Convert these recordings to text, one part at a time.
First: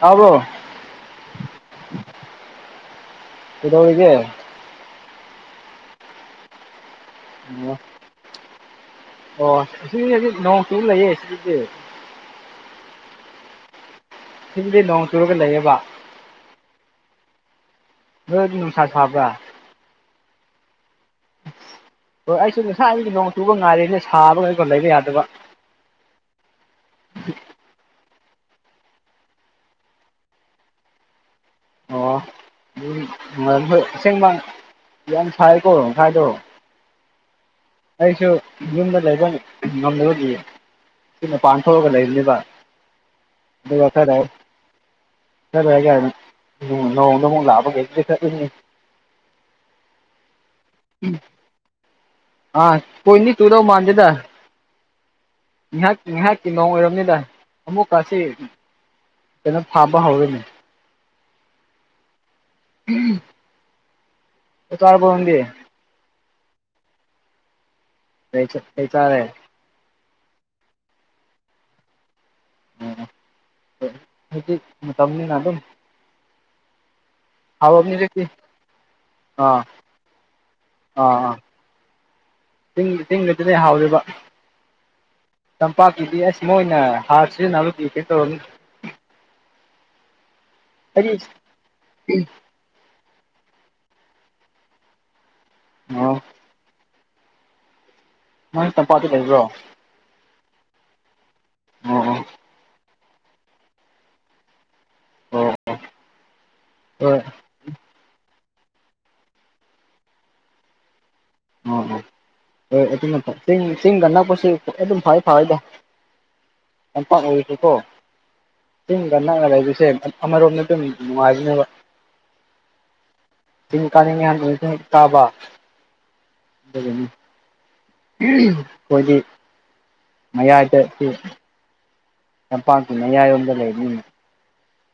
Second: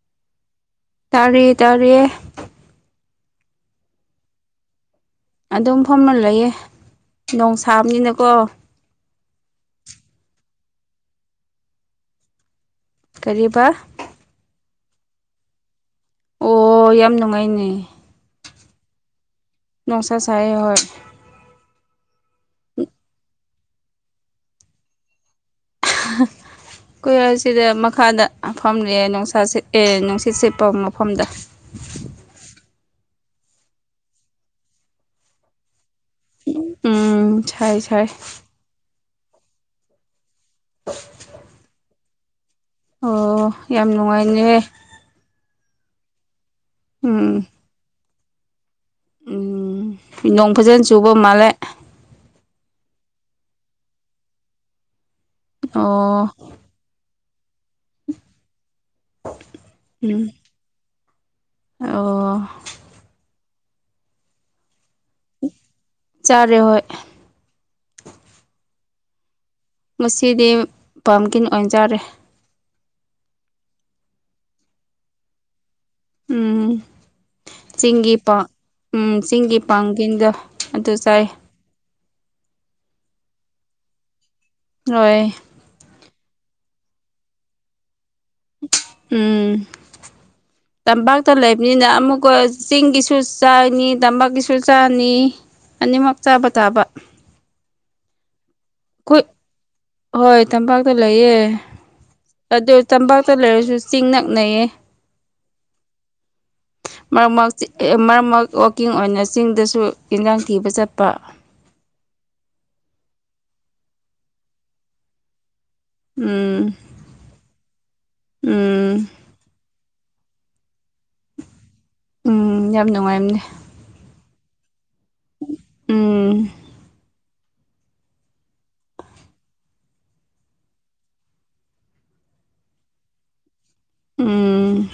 ꯇꯥꯕ꯭ꯔꯣ ꯇꯥꯔꯦ ꯇꯔꯌꯦ ꯀꯗꯧꯔꯤꯒꯦ ꯑꯗꯨꯝ ꯐꯝꯅ ꯂꯩꯌꯦꯦ ꯑꯣ ꯑꯣ ꯁꯤ ꯍꯥꯏ ꯅꯣ ꯁꯤꯂꯌꯦꯦ ꯁꯤꯗꯤ ꯀꯔꯤꯕ ꯤꯟꯗꯤ ꯅꯣꯡ ꯆꯨꯔꯒ ꯂꯩꯌꯦꯕ ꯑꯣ ꯌꯥꯝ ꯅꯨꯡꯉꯥꯏꯅꯦ ꯅꯨꯡꯁꯥ ꯁꯥꯕ ꯅꯅꯨꯡꯁꯥ ꯁꯥꯏ ꯍ ꯍꯣꯏ ꯑꯩꯁꯨ ꯉꯁꯥꯏ ꯑꯩꯒꯤ ꯅꯣꯡ ꯆꯨꯕ ꯉꯥꯏꯔꯦꯅꯦ ꯁꯥꯕ ꯀꯩꯀꯣ ꯂꯩꯕ ꯌꯥꯗꯕ ꯀꯨꯍꯔ ꯑꯁꯤꯗ ꯃꯈꯥꯗ ꯃꯐꯝꯅꯦ ꯅꯨꯡꯁꯥ ꯁꯤꯠ ꯑꯦ ꯅꯨꯡꯁꯤꯠ ꯁꯤꯦꯠꯄ ꯃꯐꯝꯗ ꯑꯣ ꯑꯗꯨꯝ ꯍꯣꯏ ꯑꯁꯦꯡꯕ ꯌꯥꯝ ꯁꯥꯏꯀꯣ ꯍꯥꯏꯗꯣ ꯎꯝ ꯁꯥꯏ ꯁꯥꯏ ꯑꯩꯁꯨ ꯌꯨꯝꯗ ꯂꯩꯕ ꯉꯝꯗꯕꯒꯤꯌꯦ ꯁꯤ ꯃꯄꯥꯟ ꯊꯣꯛꯑꯒ ꯂꯩꯔꯤ ꯑꯣ ꯌꯥꯝ ꯅꯨꯡꯉꯥꯏꯅꯦ ꯆꯠꯂꯦ ꯀꯥꯏꯅ ꯅꯣꯡꯗ ꯎꯝ ꯑꯃꯨꯛ ꯂꯥꯛꯕꯒꯩꯗꯤ ꯆꯠꯂꯣꯏꯅꯤ ꯎꯝ ꯅꯣꯡ ꯐꯖꯅ ꯆꯨꯕ ꯃꯥꯜꯂꯦ ꯄꯣꯏꯟꯗꯤ ꯇꯨꯗꯧ ꯃꯥꯟꯗꯦꯗ ꯉꯥꯏꯍꯥꯛꯀꯤ ꯑꯣ ꯉꯥꯏꯍꯥꯛꯀꯤ ꯃꯑꯣꯡ ꯑꯣꯏꯔꯕꯅꯤꯗ ꯑꯃꯨꯛꯀꯁꯤ ꯀꯩꯅꯣ ꯊꯥꯕ ꯎꯝ ꯍꯧꯔꯅꯤ ꯑꯣ ꯇꯣ ꯀꯝꯗꯤ ꯆꯥꯔꯦ ꯍꯣꯏ ꯍꯩ ꯆ ꯍ ꯆꯥꯔꯦ ꯉꯁꯤꯗꯤ ꯄꯝꯀꯤꯟ ꯑꯣꯟꯖꯔꯦ ꯎ ꯍꯧꯖꯤ ꯃꯇꯝꯝꯅꯤꯅ ꯑꯗꯨꯝ ꯎꯝ ꯍꯥꯎꯔꯕꯅꯤ ꯆꯤꯡꯒꯤ ꯍꯧꯖꯤꯛꯇꯤ ꯄ ꯎꯝ ꯆꯤꯡꯒꯤ ꯑꯥ ꯄꯥꯡꯒꯤꯡꯗ ꯑꯗꯨ ꯆꯥꯏ ꯤꯡ ꯇꯤꯡꯒꯗꯨꯅꯦ ꯍꯥꯎꯋꯦꯕ ꯍꯣꯏ ꯇꯝꯄꯥꯛꯀꯤꯗꯤ ꯑꯁ ꯃꯣꯏꯅ ꯍꯥꯔ ꯁꯤ ꯅꯨꯦ ꯎꯝ ꯑꯩꯗꯤ ꯇꯝꯄꯥꯛꯇ ꯂꯩꯕꯅꯤꯅ ꯑꯃꯨꯛꯀ ꯆꯤꯡꯒꯤꯁꯨ ꯆꯥꯏꯅꯤ ꯇꯝꯄꯥꯛꯀꯤꯁꯨ ꯆꯥꯅꯤ ꯑꯣ ꯑꯅꯤꯃꯛ ꯆꯥꯕ ꯇꯥꯕ ꯃꯣꯏ ꯇꯝꯄꯥꯛꯇ ꯑꯩꯈꯣꯏ ꯂꯩꯕ꯭ꯔꯣ ꯍꯣꯏ ꯇꯝꯄꯥꯛꯇ ꯂꯩꯌꯦ ꯑꯣ ꯑꯣ ꯑꯗꯨ ꯇꯝꯄꯥꯛꯇ ꯂꯩꯔꯁꯨ ꯆꯤꯡ ꯅꯛꯅꯩꯌꯦ ꯑꯣ ꯍꯣꯏ ꯃꯔ ꯃꯁꯤ ꯃꯥꯔ ꯃꯥ ꯋꯥꯛꯀꯤꯡ ꯑꯣꯏꯅ ꯆꯤꯡꯗꯁꯨ ꯏꯟꯖꯥꯡ ꯊꯤꯕ ꯆꯠꯄ ꯑꯣ ꯑꯣ ꯍꯣꯏ ꯑꯗꯨ ꯆ ꯆꯤꯡꯒ ꯅꯛꯄꯁꯤ ꯑꯗꯨꯝ ꯐ ꯐꯋꯏꯗ ꯎꯝ ꯂꯝꯝꯄꯥꯛ ꯑꯣꯏꯔꯤꯁꯤꯀꯣ ꯎꯝ ꯆꯤꯡꯒ ꯅꯛꯅ ꯂꯩꯔꯤꯁꯦ ꯑꯃꯔꯣꯝꯗ ꯅꯨꯡꯉꯥꯏꯔꯤꯅꯦꯕ ꯎꯝ ꯌꯥꯝ ꯅꯨꯡꯉꯥꯏꯕꯅꯦ ꯀꯥ ꯇꯥꯕ ꯎꯝ ꯑꯩꯈꯣꯏꯗꯤ ꯃꯌꯥꯗ ꯁꯤ ꯂꯝꯄꯥꯛꯀꯤꯅꯌꯥꯏ ꯌꯣꯝꯗ ꯂꯩꯅꯤ ꯎꯝ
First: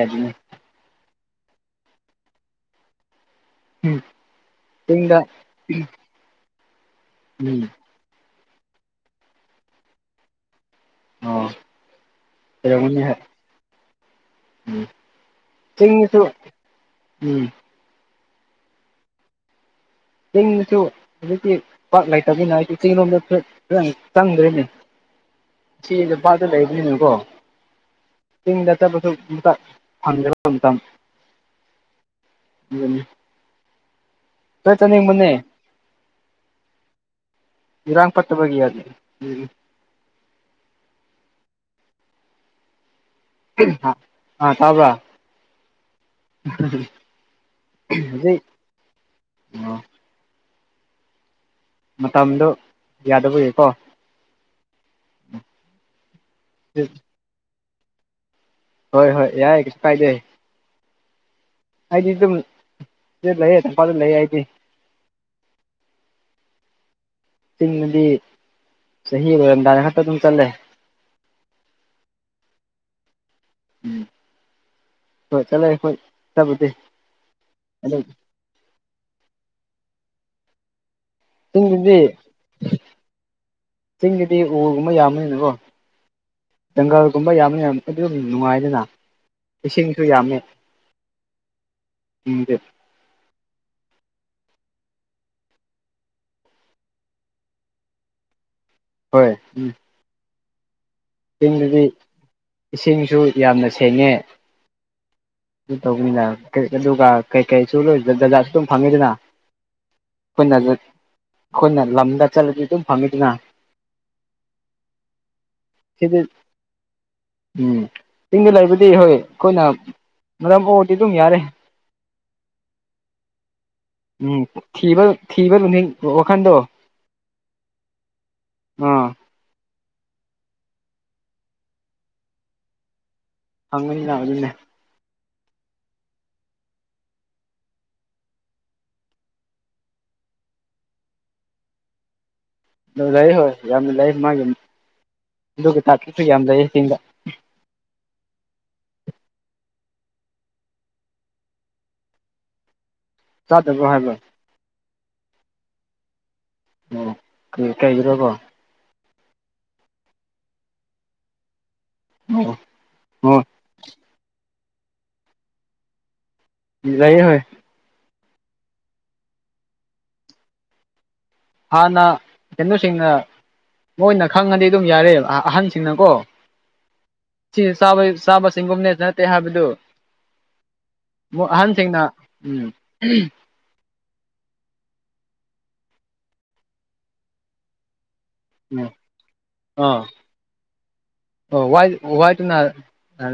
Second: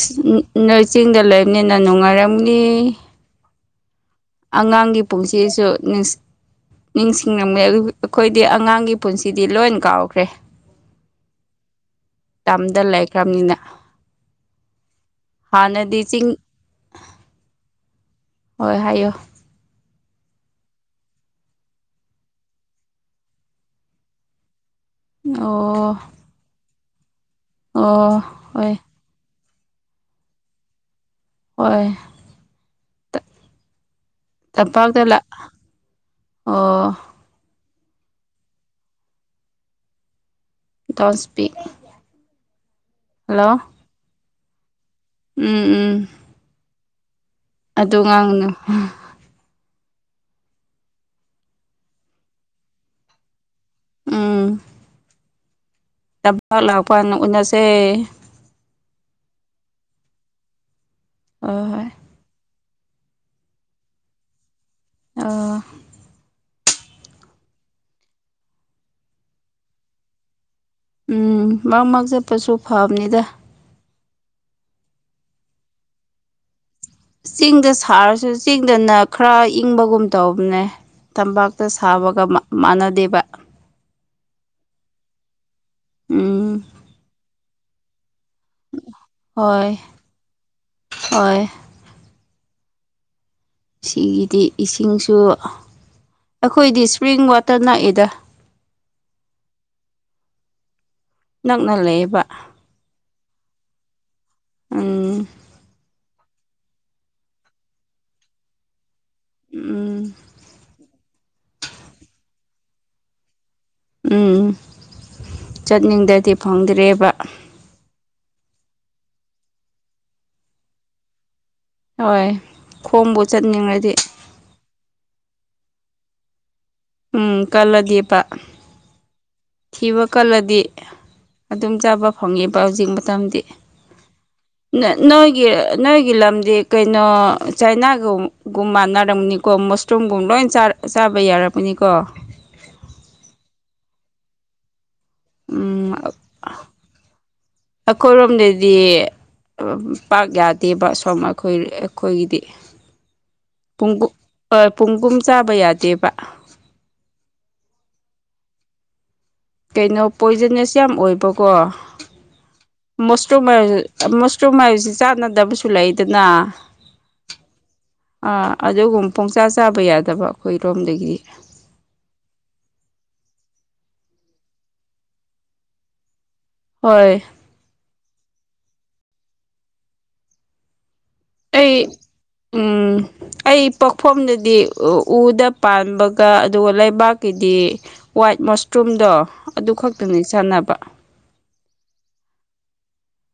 ꯌꯥꯗꯦꯅꯦ ꯅꯣꯏ ꯆꯤꯡꯗ ꯂꯩꯕꯅꯤꯅ ꯅꯨꯡꯉꯥꯏꯔꯝꯅꯤ ꯑꯉꯥꯡꯒꯤ ꯆꯤꯡꯗ ꯄꯨꯟꯁꯤꯁꯨ ꯅꯤꯡꯁꯤꯡꯂꯝꯝꯃꯦꯦ ꯎꯝ ꯑꯩꯈꯣꯏꯗꯤ ꯑꯉꯥꯡꯒꯤ ꯄꯨꯟꯁꯤꯗꯤ ꯂꯣꯏ ꯀꯥꯎꯈ꯭ꯔꯦ ꯑꯣ ꯇꯝꯗ ꯂꯩꯈ꯭ꯔꯕꯅꯤꯅ ꯍꯥꯟꯅꯗꯤ ꯎꯝꯁꯨ ꯆꯤꯡ ꯎꯝ ꯍꯣꯏ ꯍꯥꯏꯌꯣ ꯆꯤꯡꯁꯨ ꯍꯧꯖꯤꯛꯇꯤ ꯄꯥꯛ ꯂꯩꯇꯕꯅꯤꯅ ꯍꯥꯏꯗꯤ ꯆꯤꯡ ꯂꯣꯝꯗ ꯈꯤꯪ ꯆꯪꯗ꯭ꯔꯤꯅꯦ ꯑꯣ ꯁꯤ ꯅꯨꯄꯥꯇ ꯂꯩꯕꯅꯤꯅꯦꯀꯣ ꯑꯣ ꯇꯤꯡꯗ ꯍꯣꯏ ꯆꯠꯄꯁꯨ ꯍꯗꯔ ꯄꯨꯇ ꯍꯣꯏ ꯎꯝ ꯇꯝꯄꯥꯛꯗ ꯂꯥꯛ ꯑꯣ ꯏꯔꯥꯡꯄꯠꯇꯕꯒꯤ ꯌꯥꯗꯦ ꯎꯝ ꯇꯁꯄꯤꯛ ꯑ ꯇꯥꯕ꯭ꯔꯥ ꯑꯣ ꯍꯧꯖꯤꯛ ꯉꯥꯡꯅꯨ ꯃꯇꯝꯗꯣ ꯌꯥꯗꯕ ꯌꯥꯀꯣ ꯑꯝ ꯇꯕꯥ ꯂꯥꯛꯄ ꯎꯟꯅꯁꯦ ꯍꯣꯏ ꯍꯣꯏ ꯌꯥꯏ ꯀꯁꯨ ꯀꯥꯏꯗꯦꯏ ꯍꯣꯏ ꯍꯣꯏ ꯑꯗꯤ ꯑꯗꯨ ꯂ ꯐꯔ ꯂ ꯍꯥꯏꯗꯤ ꯑꯣ ꯅꯗꯤ ꯁꯕꯗꯥꯔ ꯈꯠꯇ ꯑꯗꯨ ꯆꯜꯂꯦ ꯎꯝ ꯃꯪ ꯃꯛ ꯆꯠꯄꯁꯨ ꯐꯕꯅꯤꯗ ꯎꯝ ꯍꯣꯏ ꯆꯠꯂꯦ ꯍꯈꯣꯏ ꯆꯠꯕꯗꯤ ꯆꯤꯡꯗ ꯁꯥꯔꯁꯨ ꯆꯤꯡꯗꯅ ꯈꯔ ꯏꯪꯕꯒꯨꯝ ꯇꯧꯕꯅꯦ ꯇꯝꯄꯥꯛꯇ ꯆꯤꯡꯗꯗꯤ ꯁꯥꯕꯒ ꯃꯥꯟꯅꯗꯦꯕ ꯆꯤꯡꯒꯤꯗꯤ ꯎꯒꯨꯝꯕ ꯌꯥꯝꯕꯅꯤꯅꯦꯀꯣ ꯎꯝ ꯪꯒꯜꯒꯨꯝꯕ ꯌꯥꯝꯕ ꯑꯗꯨ ꯅꯨꯡꯉꯥꯏꯗꯅ ꯍꯣꯏ ꯏꯁꯤꯡꯁꯨ ꯌꯥꯝꯃꯦ ꯍꯣꯏ ꯎꯝꯗꯦ ꯁꯤꯒꯤꯗꯤ ꯏꯁꯤꯡꯁꯨ ꯑꯩꯈꯣꯏꯗꯤ ꯏꯁꯄ꯭ꯔꯤꯡ ꯋꯥꯇꯔ ꯅꯥꯛꯏꯗ ꯍꯣꯏ ꯎꯝ ꯅꯛꯅ ꯆꯤꯡꯗꯗꯤ ꯂꯩꯌꯦꯕ ꯏꯁꯤꯡꯁꯨ ꯌꯥꯝꯅ ꯁꯦꯡꯉꯦ ꯎꯝ ꯇꯧꯅꯤꯗ ꯑꯗꯨꯒ ꯀꯩꯀꯔꯤꯁꯨꯣꯏ ꯗꯖꯥꯠꯁꯨ ꯑꯗꯨꯝ ꯐꯪꯉꯤꯗꯅ ꯎꯝ ꯑꯩꯈꯣꯏꯅ ꯑꯩꯈꯣꯏꯅ ꯂꯝꯗ ꯆꯠꯂꯗꯤ ꯑꯗꯨꯝ ꯐꯪꯉꯤꯗꯨꯅ ꯎꯝ ꯁꯤꯗꯤ ꯆꯠꯅꯤꯡꯗꯗꯤ ꯐꯪꯗ꯭ꯔꯦꯕ ꯎꯝ ꯆꯤꯡꯗ ꯂꯩꯕꯗꯤ ꯍꯣꯏ ꯑꯩꯈꯣꯏꯅ ꯃꯔꯝ ꯑꯣꯏꯔꯗꯤ ꯑꯗꯨꯝ ꯌꯥꯔꯦ ꯍꯣꯏ ꯈꯣꯕꯨ ꯆꯠꯅꯤꯡꯉꯥꯏ ꯎꯝ ꯊꯤꯕ ꯊꯤꯕ ꯂ ꯋꯥꯈꯟꯗꯣ ꯎꯝ ꯀꯂꯗꯤꯄꯥ ꯑꯥ ꯊꯤꯕ ꯀꯜꯂꯗꯤ ꯑꯗꯨꯝ ꯆꯥꯕ ꯐꯪꯉꯦꯕ ꯍꯧꯖꯤꯛ ꯃꯇꯝꯗꯤ ꯍꯪꯅ ꯅꯣꯏ ꯅ ꯅꯣꯏꯒꯤ ꯂꯝꯗꯤ ꯀꯩꯅꯣ ꯆꯥꯏꯅꯥꯒꯨꯝꯒꯨꯝ ꯃꯥꯟꯅꯔꯝꯅꯤꯀꯣ ꯃꯣꯁꯇꯣꯝꯒꯨꯝꯕꯗꯣ ꯂꯣꯏ ꯆꯥꯕ ꯌꯥꯛꯄꯅꯤꯀꯣ ꯑꯗꯨ ꯂꯩ ꯍꯣꯏ ꯌꯥꯝꯅ ꯂꯩ ꯃꯥꯒꯤ ꯑꯗꯨꯒ ꯎꯝ ꯇꯥꯛꯇꯁꯨ ꯌꯥꯝ ꯂꯩ ꯆ ꯆꯤꯡꯗ ꯑꯩꯈꯣꯏꯔꯣꯝꯗꯗꯤ ꯄꯥꯛ ꯌꯥꯗꯦꯕ ꯁꯨꯝ ꯑꯩꯈꯣꯏ ꯑꯩꯈꯣꯏꯒꯤꯗꯤ ꯆꯥꯗꯕ꯭ꯔꯣ ꯄꯨꯡ ꯍꯥꯏꯕ ꯑ ꯄꯨꯡꯒꯨꯝ ꯆꯥꯕ ꯌꯥꯗꯦꯕ ꯑꯣ ꯀꯩ ꯀꯩꯒꯤꯅ‌ꯣ ꯕ꯭ꯔ‌ꯣ ꯀꯩꯅꯣ ꯄꯣꯏꯖꯟꯅꯁ ꯌꯥꯝ ꯑꯣꯏꯕꯀꯣ ꯃ‌ꯣꯁꯇ꯭ꯔ‌ꯣ ꯑꯣ ꯃꯥꯏꯖ ꯃ‌ꯣꯏꯁ ꯆꯨꯝ ꯍꯥꯏꯕꯁꯤ ꯆꯥꯟꯅꯗꯕꯁꯨ ꯂꯩꯗꯅ ꯂꯩꯌ‌ꯦ ꯍ‌ꯣꯏ ꯑꯥ ꯑꯗꯨꯒꯨꯝ ꯄꯨꯡꯆꯥꯥ ꯆꯥꯕ ꯌꯥꯗꯕ ꯑꯩꯈꯣꯏꯔꯣꯝꯗꯒꯤꯗꯤ ꯍꯥꯥꯟꯅ ꯀꯩꯅ‌ꯣꯁꯤꯡꯅ ꯃꯣꯏꯅ ꯈꯪꯉꯗꯤ ꯑꯗꯨꯝ ꯌꯥꯔ ꯑꯍꯟꯁꯤꯡꯅꯀꯣ ꯍꯣꯏ ꯁꯤ ꯆꯥꯕ ꯁꯤꯒꯨꯝꯅꯦ ꯅꯠꯇ‌ꯦ ꯍꯥꯥꯕꯗꯨ ꯑꯩ ꯎꯝ ꯑꯩ ꯄꯣꯛꯐꯝꯗꯗꯤ ꯎꯗ ꯄꯥꯟꯕꯒ ꯑꯗꯨꯒ ꯂꯩꯕꯥꯛꯀꯤꯗꯤ ꯋꯥꯏꯠ ꯎꯝ ꯃꯁꯔꯨꯝꯗꯣ ꯑꯗꯨ ꯑꯥ ꯈꯛꯇꯅꯤ ꯆꯥꯟꯅꯕ ꯑꯣ ꯋꯥꯏ ꯋꯥꯏꯠꯅ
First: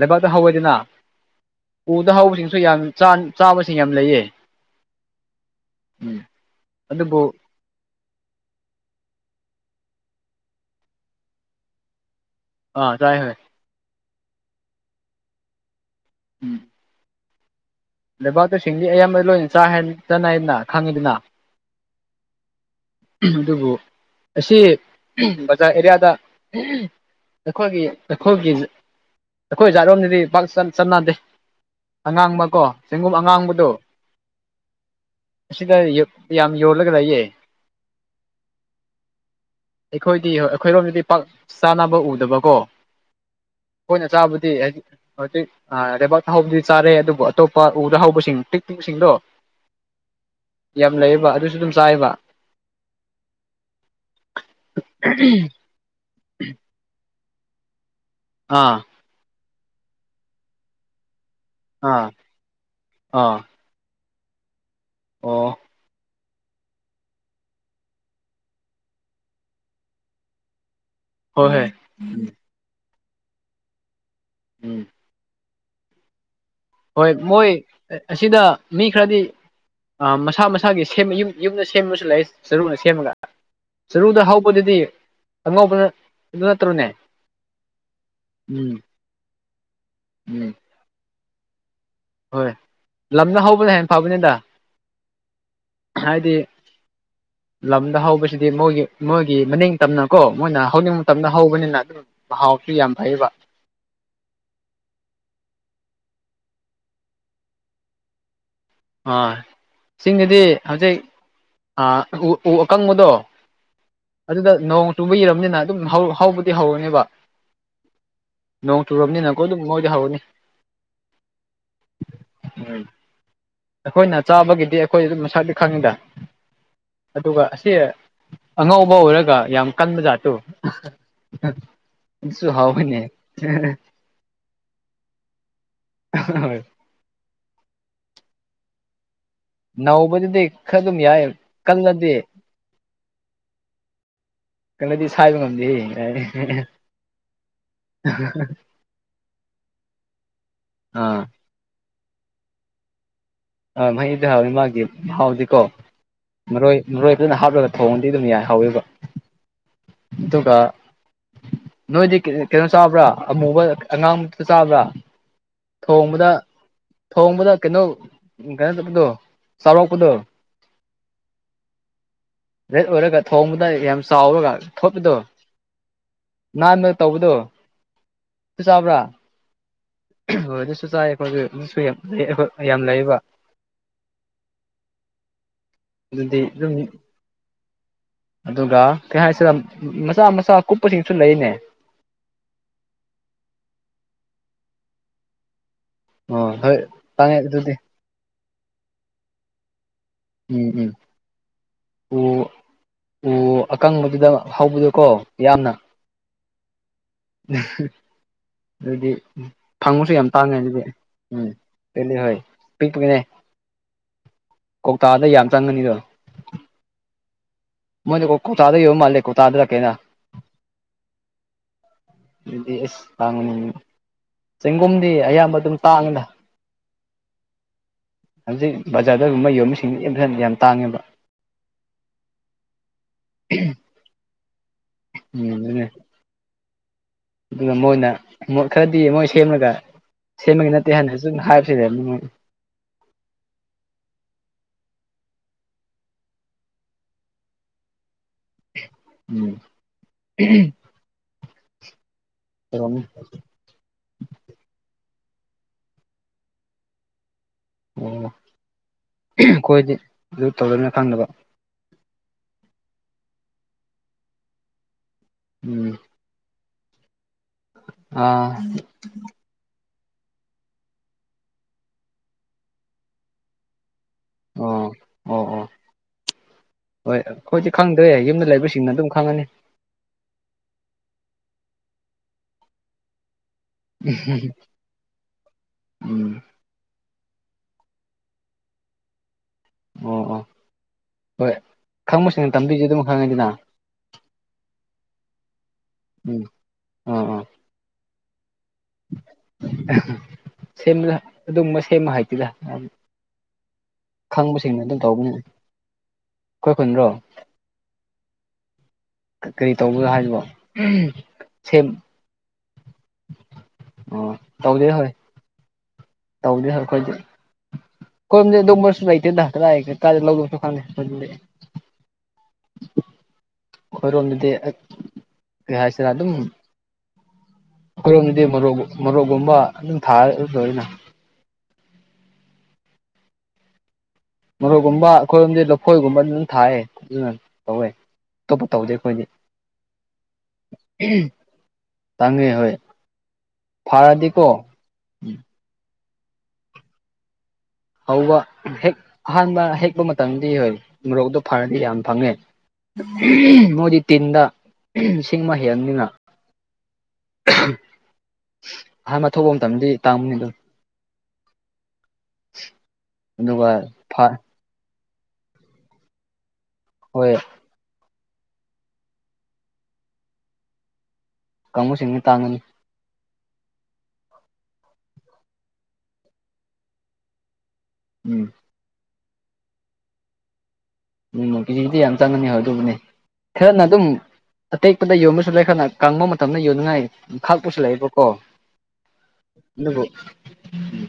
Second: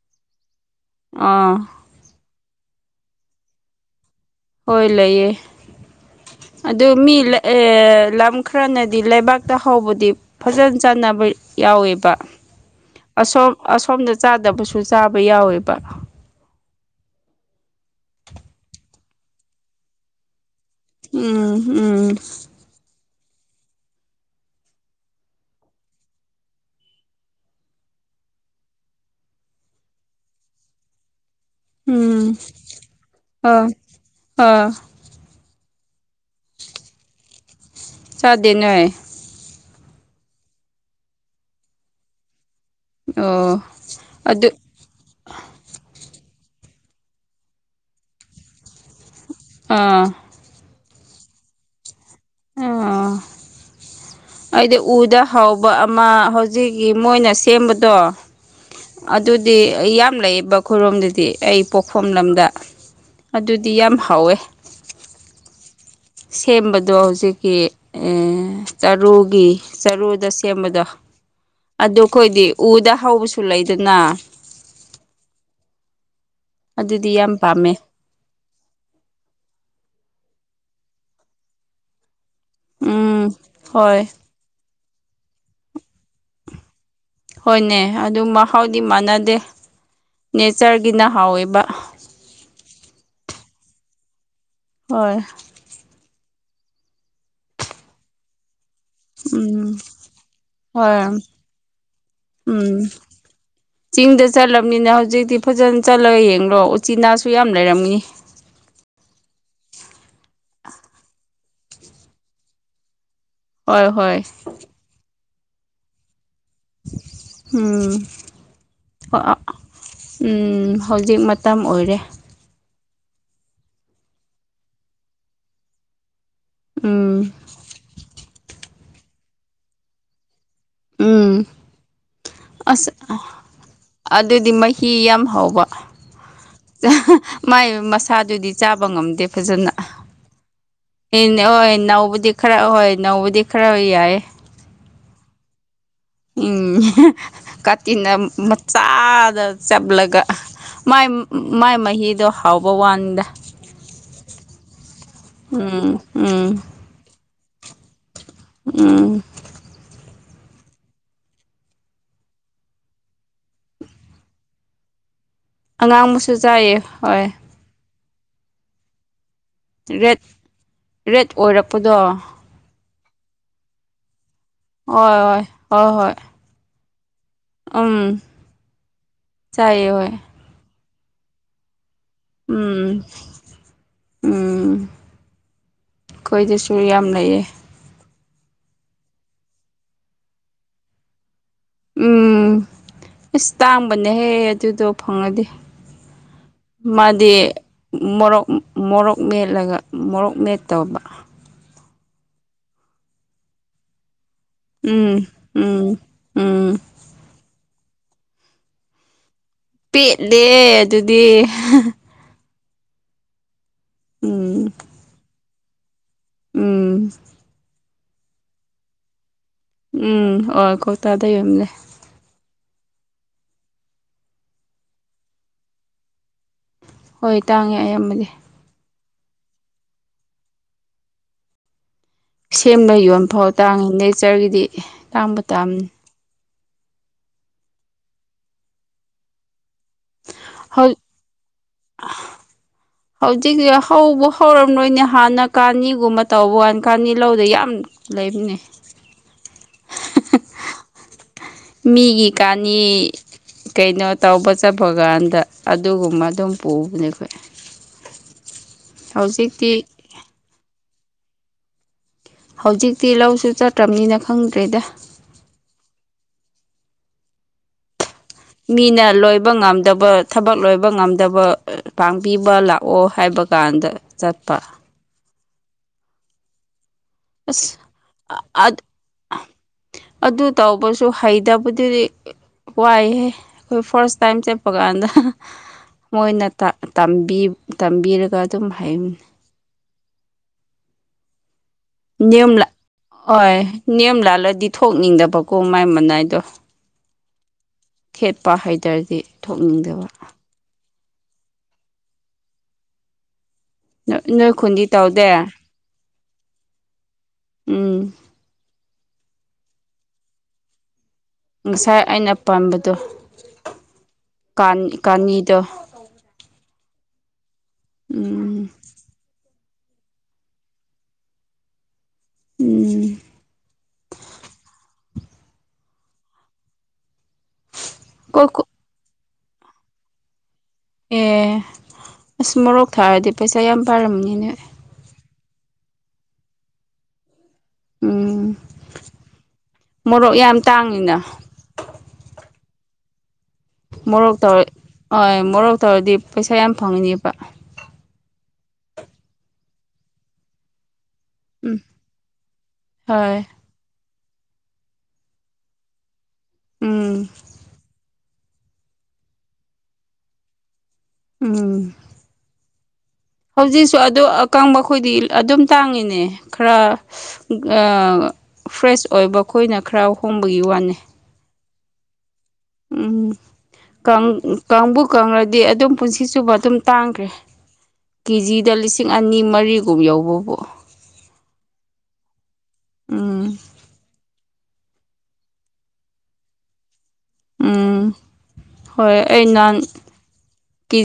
ꯂꯩꯕꯥꯛꯇ ꯍꯧꯋꯦꯗꯅ ꯑꯥ ꯎꯗ ꯍꯧꯕꯁꯤꯡꯁꯨ ꯌꯥꯝ ꯆꯥꯕ ꯆꯥꯕꯁꯤꯡ ꯌꯥꯝ ꯂꯩꯌꯦ ꯍꯣꯏ ꯂꯩꯌ‌ꯦ ꯎꯝ ꯑꯗꯨ ꯃꯤ ꯑꯗꯨꯕꯨ ꯂꯝ ꯈꯔꯅꯗꯤ ꯂꯩꯕꯥꯛꯇ ꯍꯧꯕꯗꯤ ꯐꯖꯅ ꯆꯥꯟꯅꯕ ꯌꯥꯎꯋꯦꯕ ꯑꯥ ꯆꯥꯏ ꯍꯣꯏ ꯑꯁꯣꯝ ꯑꯁꯣꯝꯗ ꯆꯥꯗꯕꯁꯨ ꯆꯥꯕ ꯌꯥꯎꯋꯦꯕ ꯎꯝ ꯂꯩꯕꯥꯛꯇ ꯁꯤꯡꯗꯤ ꯑꯌꯥꯝꯕ ꯂꯣꯏ ꯆꯥ ꯍꯦꯟ ꯆꯅꯥꯏꯅ ꯎꯝ ꯎꯝ ꯑꯗꯨꯕꯨ ꯑꯁꯤ ꯕꯖꯥꯔ ꯑꯦꯔꯤꯌꯥꯗ ꯑꯩꯈꯣꯏꯒꯤ ꯑꯩꯈꯣꯏꯒꯤ ꯑꯩꯈꯣꯏ ꯖꯥꯠꯔꯣꯝꯗꯗꯤ ꯄꯥꯛ ꯆꯠꯅꯥꯟꯗꯦ ꯎꯝ ꯑꯉꯥꯡꯕꯀꯣ ꯆꯦꯡꯒꯨꯝ ꯑꯉꯥꯡꯕꯗꯣ ꯑꯥ ꯑꯥ ꯑꯁꯤꯗ ꯌꯥꯝ ꯌꯣꯜꯂꯒ ꯂꯩꯌꯦ ꯆꯥꯗ‌ꯦꯅ‌ꯦ ꯑꯩꯈꯣꯏꯗꯤ ꯑꯩꯈꯣꯏꯔꯣꯝꯗꯗꯤ ꯄꯥꯛ ꯆꯥꯅꯕ ꯎꯗꯕꯀꯣ ꯑꯣ ꯑꯩꯈꯣꯏꯅ ꯑꯗꯨ ꯆꯥꯕꯨꯗꯤ ꯍꯥꯏꯗꯤ ꯍꯧꯖꯤꯛ ꯂꯩꯕꯥꯛ ꯍꯥꯎꯕꯗꯤ ꯆꯥꯔꯦ ꯑꯗꯨꯕꯨ ꯑꯇꯣꯞꯄ ꯄꯥ ꯎꯗ ꯍꯧꯕꯁꯤꯡ ꯄꯤꯛ ꯄꯤꯕꯁꯤꯡꯗꯣ ꯑꯥ ꯌꯥꯝ ꯂꯩꯌꯦꯕ ꯑꯗꯨꯁꯨ ꯑꯗꯨꯝ ꯆꯥꯏꯌ‌ꯦꯕ ꯑꯡ‌ ꯑꯩꯗꯤ ꯎꯗ ꯍꯥꯎꯕ ꯑꯃ ꯍꯧꯖꯤꯛꯀꯤ ꯃꯣꯏꯅ ꯁꯦꯝꯕꯗꯣ ꯑꯥ ꯑꯗꯨꯗꯤ ꯌꯥꯝ ꯂꯩꯌꯦꯕ ꯈꯨꯔꯣꯝꯗꯨꯗꯤ ꯑꯩ ꯄꯣꯛꯐꯝ ꯑꯥ ꯂꯝꯗ ꯑꯥ ꯑꯗꯨꯗꯤ ꯌꯥꯝ ꯍꯥꯎꯋꯦ ꯑꯣ ꯁꯦꯝꯕꯗꯣ ꯍꯧꯖꯤꯛꯀꯤ ꯑ ꯆꯔꯨꯒꯤ ꯆꯔꯨꯗ ꯁꯦꯝꯕꯗꯣ ꯍꯣꯏ ꯍꯣꯏ ꯑꯗꯨ ꯑꯩꯈꯣꯏꯗꯤ ꯎꯗ ꯍꯧꯕꯁꯨ ꯂꯩꯗꯅ ꯎꯝ ꯍꯣꯏ ꯑꯗꯨꯗꯤ ꯌꯥꯝ ꯃꯣꯏ ꯄꯥꯝꯃꯦ ꯑꯁꯤꯗ ꯃꯤ ꯈꯔꯗꯤ ꯑ ꯃꯁꯥ ꯃꯁꯥ ꯏꯁꯥꯒꯤ ꯁꯦꯝ ꯌꯨꯝꯗ ꯁꯦꯝꯕꯁꯨ ꯂꯩ ꯆꯔꯨꯅ ꯁꯦꯝꯃꯒ ꯎꯝ ꯍꯣꯏ ꯆꯔꯨꯗ ꯍꯧꯕꯗꯨꯗꯤ ꯑꯉꯧꯕ ꯅ ꯑꯗꯨ ꯅꯠꯇ꯭ꯔ‌ꯣꯅ‌ꯦ ꯍꯣꯏꯅꯦ ꯑꯗꯨ ꯃꯍꯥꯎꯗꯤ ꯃꯥꯟꯅꯗꯦ ꯎꯝ ꯅꯦꯆꯔꯒꯤꯅ ꯍꯥꯎꯋꯦꯕ ꯍꯣꯏ ꯂꯝꯅ ꯍꯧꯕꯅ ꯍꯦꯟꯅ ꯐꯕꯅꯤꯗ ꯍꯣꯏ ꯍꯥꯏꯗꯤ ꯂꯝꯗ ꯍꯧꯕꯁꯤꯗꯤ ꯃꯣꯏꯒꯤ ꯃꯣꯏꯒꯤ ꯃꯅꯤꯡ ꯎꯝ ꯇꯝꯅꯀꯣ ꯃꯣꯏꯅ ꯍꯧꯅꯤꯡꯕ ꯍꯣꯏ ꯃꯇꯝꯗ ꯍꯧꯕꯅꯤꯅ ꯑꯗꯨꯝ ꯃꯍꯥꯎꯁꯨ ꯎꯝ ꯌꯥꯝ ꯐꯩꯕ ꯆꯤꯡꯗ ꯆꯠꯂꯝꯅꯤꯅ ꯍꯧꯖꯤꯛꯇꯤ ꯐꯖꯅ ꯆꯠꯂ ꯌꯦꯡ ꯅꯪꯂꯣ ꯎꯆꯤꯅꯥꯁꯨ ꯌꯥꯝ ꯂꯩꯔꯝꯃꯤ ꯑꯥ ꯆꯤꯡꯗꯗꯤ ꯍꯧꯖꯤꯛ ꯑ ꯎ ꯎ ꯑꯀꯪꯕꯗꯣ ꯍꯣꯏ ꯍꯣꯏ ꯑꯗꯨꯗ ꯅꯣꯡ ꯆꯨꯕ ꯑꯣꯏꯔꯝꯅꯤꯅ ꯑꯗꯨꯝ ꯍꯧꯕꯗꯤ ꯍꯧꯔꯅꯦꯕ ꯅꯣꯡ ꯆꯨꯔꯕꯅꯤꯅꯀꯣ ꯑꯗꯨꯝ ꯃꯣꯏꯗꯤ ꯍꯧꯔꯅꯤ ꯎꯝ ꯍꯧꯖꯤꯛ ꯃꯇꯝ ꯑꯣꯏꯔꯦ ꯍ ꯑꯩꯈꯣꯏꯅ ꯆꯥꯕꯒꯤꯗꯤ ꯑꯩꯈꯣꯏ ꯑꯗꯨꯝ ꯃꯁꯥꯗꯤ ꯈꯪꯉꯤꯗ ꯎꯝ ꯑꯗꯨꯒ ꯑꯁꯤ ꯑꯉꯧꯕ ꯑꯣꯏꯔꯒ ꯌꯥꯝ ꯀꯟꯕ ꯖꯥꯠꯇꯨ ꯎꯝ ꯑꯁ ꯑꯗꯨꯗꯤ ꯃꯍꯤ ꯌꯥꯝ ꯍꯥꯎꯕ ꯃꯥꯏ ꯃꯁꯥꯗꯨꯗꯤ ꯆꯥꯕ ꯉꯝꯗꯦ ꯐꯖꯅ ꯅꯧꯕꯗꯨꯗꯤ ꯈꯔ ꯑꯗꯨꯝ ꯌꯥꯏ ꯏꯅꯦ ꯍꯣꯏ ꯀꯜꯂꯗꯤ ꯏꯅꯧꯕꯗꯤ ꯈꯔ ꯍꯣꯏ ꯏꯅꯧꯕꯗꯤ ꯈꯔ ꯌꯥꯏ ꯀꯩꯅꯣꯗꯤ ꯁꯥꯕ ꯉꯗꯤ ꯎꯝ ꯀꯥꯆꯤꯅ ꯃꯆꯥꯗ ꯆꯞꯂꯒ ꯥꯏ ꯑꯥ ꯃꯥꯏ ꯃꯍꯤꯗꯣ ꯍꯥꯎꯕ ꯋꯥꯟꯗ ꯍꯥꯎꯗꯤꯀꯣ ꯎꯝ ꯎꯝ ꯃꯔꯣꯏ ꯃꯔꯣꯏ ꯐꯅ ꯍꯥꯞꯂꯒ ꯊꯣꯡꯗꯤ ꯑꯗꯨꯝ ꯌꯥꯏ ꯍꯥꯎꯋꯦꯕ ꯎꯝ ꯏ ꯇ ꯀ ꯅꯣꯏꯗꯤ ꯀꯩꯅꯣ ꯆꯥꯕ꯭ꯔꯥ ꯑꯃꯨꯕ ꯑꯉꯥꯡꯇ ꯆꯥꯕ꯭ꯔꯥ ꯊꯣꯡꯕꯗ ꯑꯉꯥꯡꯕꯁꯨ ꯆꯥꯏꯌꯦ ꯍꯣꯏ ꯊꯣꯡꯕꯗ ꯀꯩꯅꯣ ꯀꯩꯅꯣ ꯆꯧꯕꯗꯣ ꯔꯦꯠ ꯔꯦꯠ ꯑꯣꯏꯔꯛꯄꯗꯣ ꯔꯦꯠ ꯑꯣꯏꯔꯒ ꯊꯣꯡꯕꯗ ꯌꯥꯝ ꯆꯥꯎꯔꯒ ꯊꯣꯛꯄꯤꯗꯣ ꯍꯣꯏ ꯍꯣꯏ ꯍꯣꯏ ꯍꯣꯏ ꯅꯍꯥꯟ ꯇꯧꯕꯗꯣ ꯎꯝ ꯆꯥꯕ꯭ꯔꯥ ꯆꯥꯏꯌꯦ ꯍꯣꯏ ꯍ ꯆꯥꯏ ꯑꯩꯈꯣꯏꯁꯨ ꯑꯗꯨꯁꯨ ꯌꯥꯝ ꯌꯥꯝ ꯎꯝ ꯂꯩꯌꯦꯕ ꯑꯗꯨꯗꯤ ꯑꯩꯈ‌ꯣꯏꯗꯁꯨ ꯑꯗꯨꯝ ꯌꯥꯝ ꯂꯩꯌꯦ ꯑꯗꯨꯒ ꯀꯩ ꯍꯥꯏꯁꯤꯔ ꯃꯆꯥ ꯃꯆꯥ ꯀꯨꯞꯄꯁꯤꯡꯁꯨ ꯂꯩꯅꯦ ꯎꯝ ꯑꯁ ꯇꯥꯡꯕꯅꯦꯍꯦ ꯑꯗꯨꯗꯣ ꯐꯪꯉꯗꯤ ꯑꯣ ꯍꯣꯏ ꯃꯥꯗꯤ ꯇꯥꯡꯉꯦ ꯑꯗꯨꯗꯤ ꯃꯣꯔꯣꯛ ꯃꯣꯔꯣꯛ ꯃꯦꯠꯂꯒ ꯃꯣꯔꯣꯛ ꯃꯦꯠ ꯎꯝ ꯎꯝ ꯇꯧꯕ ꯎ ꯎ ꯑꯀꯪꯕꯗꯨꯗ ꯍꯧꯕꯗꯣꯀꯣ ꯎꯝ ꯌꯥꯝꯅ ꯎꯝ ꯎꯝ ꯑꯗꯨꯗꯤ ꯎ ꯐꯪꯉꯨꯁꯨ ꯌꯥꯝ ꯇꯥꯡꯉꯦ ꯑꯗꯨꯗꯤ ꯎꯝ ꯍꯣꯏ ꯄꯤꯛꯄꯅꯦ ꯎꯝ ꯀꯧꯇꯥꯗ ꯌꯥꯝ ꯆꯪꯒꯅꯤꯗꯣ ꯎꯝ ꯃꯣꯏꯣ ꯀꯣ ꯊꯥꯗ ꯌꯣ ꯃꯥꯜꯦ ꯀ ꯎꯝ ꯍ ꯀꯧꯇꯥꯗ ꯌꯂꯦ ꯑꯦꯁ ꯇꯥꯡꯉꯅꯤ ꯆꯦꯡꯒꯣꯝꯗꯤ ꯑꯌꯥꯝꯕ ꯑꯗꯨꯝ ꯇꯥꯡꯉꯗ ꯍꯣꯏ ꯇꯥꯡꯉꯦ ꯑꯌꯥꯝꯕꯗꯤ ꯍꯧꯖꯤꯛ ꯕꯖꯥꯔꯗꯒꯨꯝꯕ ꯌꯣꯝꯕꯤꯁꯤꯡ ꯌꯥꯝꯊꯟ ꯌꯥꯝ ꯇꯥꯡꯉꯦꯕ ꯁꯦꯝꯕ ꯌꯣꯟꯕ ꯐꯥꯎ ꯇꯥꯡꯉꯤ ꯅꯦꯆꯔꯒꯤꯗꯤ ꯇꯥꯡꯕ ꯇꯥꯕꯅꯤ ꯑꯗꯨꯅ ꯃꯣꯏꯅ ꯈꯔꯗꯤ ꯃꯣꯏ ꯁꯦꯝꯃꯒ ꯁꯦꯝꯃꯒꯤ ꯅꯠꯇꯦ ꯍꯧ ꯍꯥꯏꯅꯁꯨ ꯍꯥꯏꯕ ꯁꯤꯔ ꯍꯧꯖꯤꯛꯇꯁ ꯍꯧꯕ ꯍꯧꯔꯝꯗꯣꯏꯅꯦ ꯍꯥꯟꯅ ꯀꯥꯅꯤꯒꯨꯝꯕ ꯇꯧꯕ ꯀꯅ ꯀꯥꯅꯤ ꯂꯧꯗ ꯌꯥꯝ ꯂꯩꯃꯤꯅꯦ ꯎꯝ ꯃꯤꯒꯤ ꯀꯥꯅꯤ ꯇꯧꯔꯝꯅꯤ ꯀꯩꯅꯣ ꯇꯧꯕ ꯆꯠꯄ ꯀꯥꯟꯗ ꯗ ꯑꯗꯨꯒꯨꯝꯕ ꯑꯗꯨꯝ ꯄꯨꯕꯅꯦ ꯑꯩꯈꯣꯏ ꯑꯣ ꯍꯧꯖꯤꯛꯇꯤ ꯑꯩꯈꯣꯏꯗꯤ ꯑꯗꯨ ꯇꯧꯗꯕꯅ ꯐꯪꯗꯅꯕ ꯍꯧꯖꯤꯛꯇꯤ ꯂꯧꯁꯨ ꯆꯠꯇ꯭ꯔꯕꯅꯤꯅ ꯈꯪꯗ꯭ꯔꯦꯗ ꯎꯝ ꯑꯥ ꯃꯤꯅ ꯂꯣꯏꯕ ꯉꯝꯗꯦ ꯗꯕ ꯊꯕꯛ ꯂꯣꯏꯕ ꯉꯝꯗꯕ ꯄꯥꯡꯕꯤꯕ ꯂꯥꯛꯑꯣ ꯍꯥꯏꯕ ꯀꯥꯟꯗ ꯆꯠꯄ ꯑꯣ ꯑꯣ ꯑꯣ ꯍꯣꯏ ꯑꯁ ꯑꯩꯈꯣꯏꯗꯤ ꯈꯪꯗ꯭ꯔꯦ ꯌꯨꯝꯗ ꯂꯩꯕꯁꯤꯡꯅ ꯑꯗꯨꯝ ꯈꯪꯉꯅꯤ ꯑꯗꯨ ꯇꯧꯕꯁꯨ ꯍꯥꯏꯗ ꯑꯗꯨꯗꯨꯗꯤ ꯋꯥꯏꯍꯦ ꯑꯩꯈꯣꯏ ꯐꯥꯔꯁ ꯇꯥꯏꯝ ꯆꯠꯄ ꯀꯥꯟꯗ ꯎꯝ ꯃꯣꯏꯅ ꯇꯝꯕꯤ ꯇꯝꯕꯤꯔꯒ ꯑꯗꯨꯝ ꯍꯥꯏꯅꯤ ꯑꯣ ꯑꯣ ꯍꯣꯏ ꯌ ꯈꯪꯕꯁꯤꯡꯅ ꯇꯝꯕꯤꯔꯗꯤ ꯑꯗꯨꯝ ꯈꯪꯉꯅꯤꯗꯅ ꯍꯣꯏ ꯅꯤꯌꯝ ꯂꯥꯜꯂꯗꯤ ꯊꯣꯛꯅꯤꯡꯗꯕ ꯀꯣ ꯃꯥꯏ ꯃꯅꯥꯏꯗꯣ ꯎ ꯑꯥ ꯄꯥ ꯍꯥꯏꯇꯥꯔꯗꯤ ꯊꯣꯛꯅꯤꯡꯗꯕ ꯁꯦꯝ ꯑꯗꯨꯒꯕ ꯁꯦꯝꯃ ꯍꯥꯏꯇꯗ ꯅꯣꯏ ꯈꯨꯟꯗꯤ ꯇꯧꯗꯦ ꯑꯩꯈꯣꯏ ꯈꯨꯟꯔꯣ ꯎꯝ ꯀꯔꯤ ꯇꯧꯕ ꯍꯥꯏꯔꯤꯕꯣ ꯉꯁꯥꯏ ꯑꯩꯅ ꯄꯥꯝꯕꯗꯣ ꯀꯥꯅꯤꯗꯣ ꯇꯧꯅꯦ ꯁꯔ ꯈꯣꯏ ꯀꯣꯏ ꯎꯝ ꯗꯝꯃꯔꯁꯨ ꯂꯩꯥꯏꯇꯦꯗ ꯇꯥꯖꯦ ꯂꯧꯗꯁꯨꯥꯟ ꯁ ꯎꯝ ꯑꯩꯣꯏꯔꯣꯝꯗꯨꯗꯤ ꯀꯩ ꯍꯥꯏꯁꯤꯔ ꯑꯗꯨꯝ ꯑꯩꯈꯣꯏꯔꯣꯝꯗꯤ ꯃꯣꯔꯣꯛ ꯃꯣꯔꯣꯛꯒꯨꯝꯕ ꯑꯗꯨꯝ ꯊꯥꯔ ꯂꯣꯏ ꯑꯦ ꯑꯁ ꯃꯣꯔꯣꯛ ꯊꯥꯔꯗꯤ ꯄꯩꯁꯥ ꯌꯥꯝ ꯄꯥꯔꯝꯅꯤꯅꯦ ꯃꯔꯣꯏꯒꯨꯝꯕ ꯑꯩꯈꯣꯏꯔꯣꯝꯗꯤ ꯂꯐꯣꯏꯒꯨꯝꯕ ꯑꯗꯨꯝ ꯊꯥꯏꯑ ꯑꯗꯨꯅ ꯇꯧꯋꯦ ꯎꯝ ꯑꯇꯣꯞꯄ ꯇꯧꯗꯦ ꯑꯩꯈꯣꯏꯗꯤ ꯃꯣꯔꯣꯛ ꯌꯥꯝ ꯇꯥꯡꯉꯤꯅ ꯇꯥꯡꯒꯦ ꯍ ꯃꯣꯔꯣꯛ ꯇꯧꯔ ꯍꯣꯏ ꯃꯣꯔꯣꯛ ꯇꯧꯔꯗꯤ ꯄꯩꯁꯥ ꯌꯥꯝ ꯐꯪꯉꯤꯅꯦꯕ ꯍꯧꯕ ꯍꯦꯛ ꯑꯍꯥꯟꯕ ꯍꯦꯛꯄ ꯃꯇꯝꯗꯤ ꯍꯣꯏ ꯃꯣꯔꯣꯛꯇꯣ ꯐꯔꯗꯤ ꯎꯝ ꯌꯥꯝ ꯐꯪꯉꯦ ꯍꯣꯏ ꯃꯣꯏꯗꯤ ꯇꯤꯟꯗ ꯂꯤꯁꯤꯡ ꯑꯃ ꯍꯦꯜꯅꯤꯅ ꯎꯝ ꯑꯍꯥꯟꯕꯥꯟꯕ ꯊꯧꯕ ꯃꯇꯝꯗꯤ ꯇꯥꯡꯃꯅꯤꯗ ꯎꯝ ꯑꯗꯨꯒ ꯍꯧꯖꯤꯛꯁꯨ ꯑꯗꯨ ꯐꯥ ꯑꯀꯪꯕꯣꯏꯗꯤ ꯑꯗꯨꯝ ꯇꯥꯡꯉꯤꯅꯦ ꯈꯔ ꯍꯣꯏ ꯐ꯭ꯔꯦꯁ ꯑꯣꯏꯕ ꯑꯩꯈꯣꯏꯅ ꯈꯔ ꯍꯣꯡꯕꯒꯤ ꯋꯥꯅꯤ ꯀꯥꯡꯕꯨꯁꯤꯡꯅ ꯇꯥꯡꯉꯅꯤ ꯎꯝ ꯀꯥꯡꯕꯨ ꯀꯪꯂꯗꯤ ꯑꯗꯨꯝ ꯄꯨꯟꯁꯤ ꯆꯨꯞꯕ ꯑꯗꯨꯝ ꯇꯥꯡꯈ꯭ꯔꯦ ꯎꯝ ꯀꯦꯖꯤꯗ ꯂꯤꯁꯤꯡ ꯑꯅꯤ ꯃꯔꯤꯒꯨꯝ ꯌꯧꯕꯕꯨ ꯀꯦꯖꯤꯗꯤ ꯌꯥꯝ ꯆꯪꯉꯅꯤ ꯍ ꯑꯗꯨꯕꯨꯅꯦ ꯎꯝ ꯈꯔꯅ ꯑꯗꯨꯝ ꯑꯇꯦꯛꯄꯗ ꯌꯣꯟꯕꯁꯨ ꯂꯩꯈꯠꯅ ꯀꯪꯕ ꯃꯇꯝꯗ ꯌꯣꯟꯅꯤꯡꯉꯥꯏ ꯎꯝ ꯈꯥꯛꯄꯁꯨꯜꯂꯏꯕꯀꯣ ꯍꯣꯏ ꯑꯩ ꯅꯍꯥꯟ ꯑꯗꯨꯕꯨ ꯀꯦꯖꯤ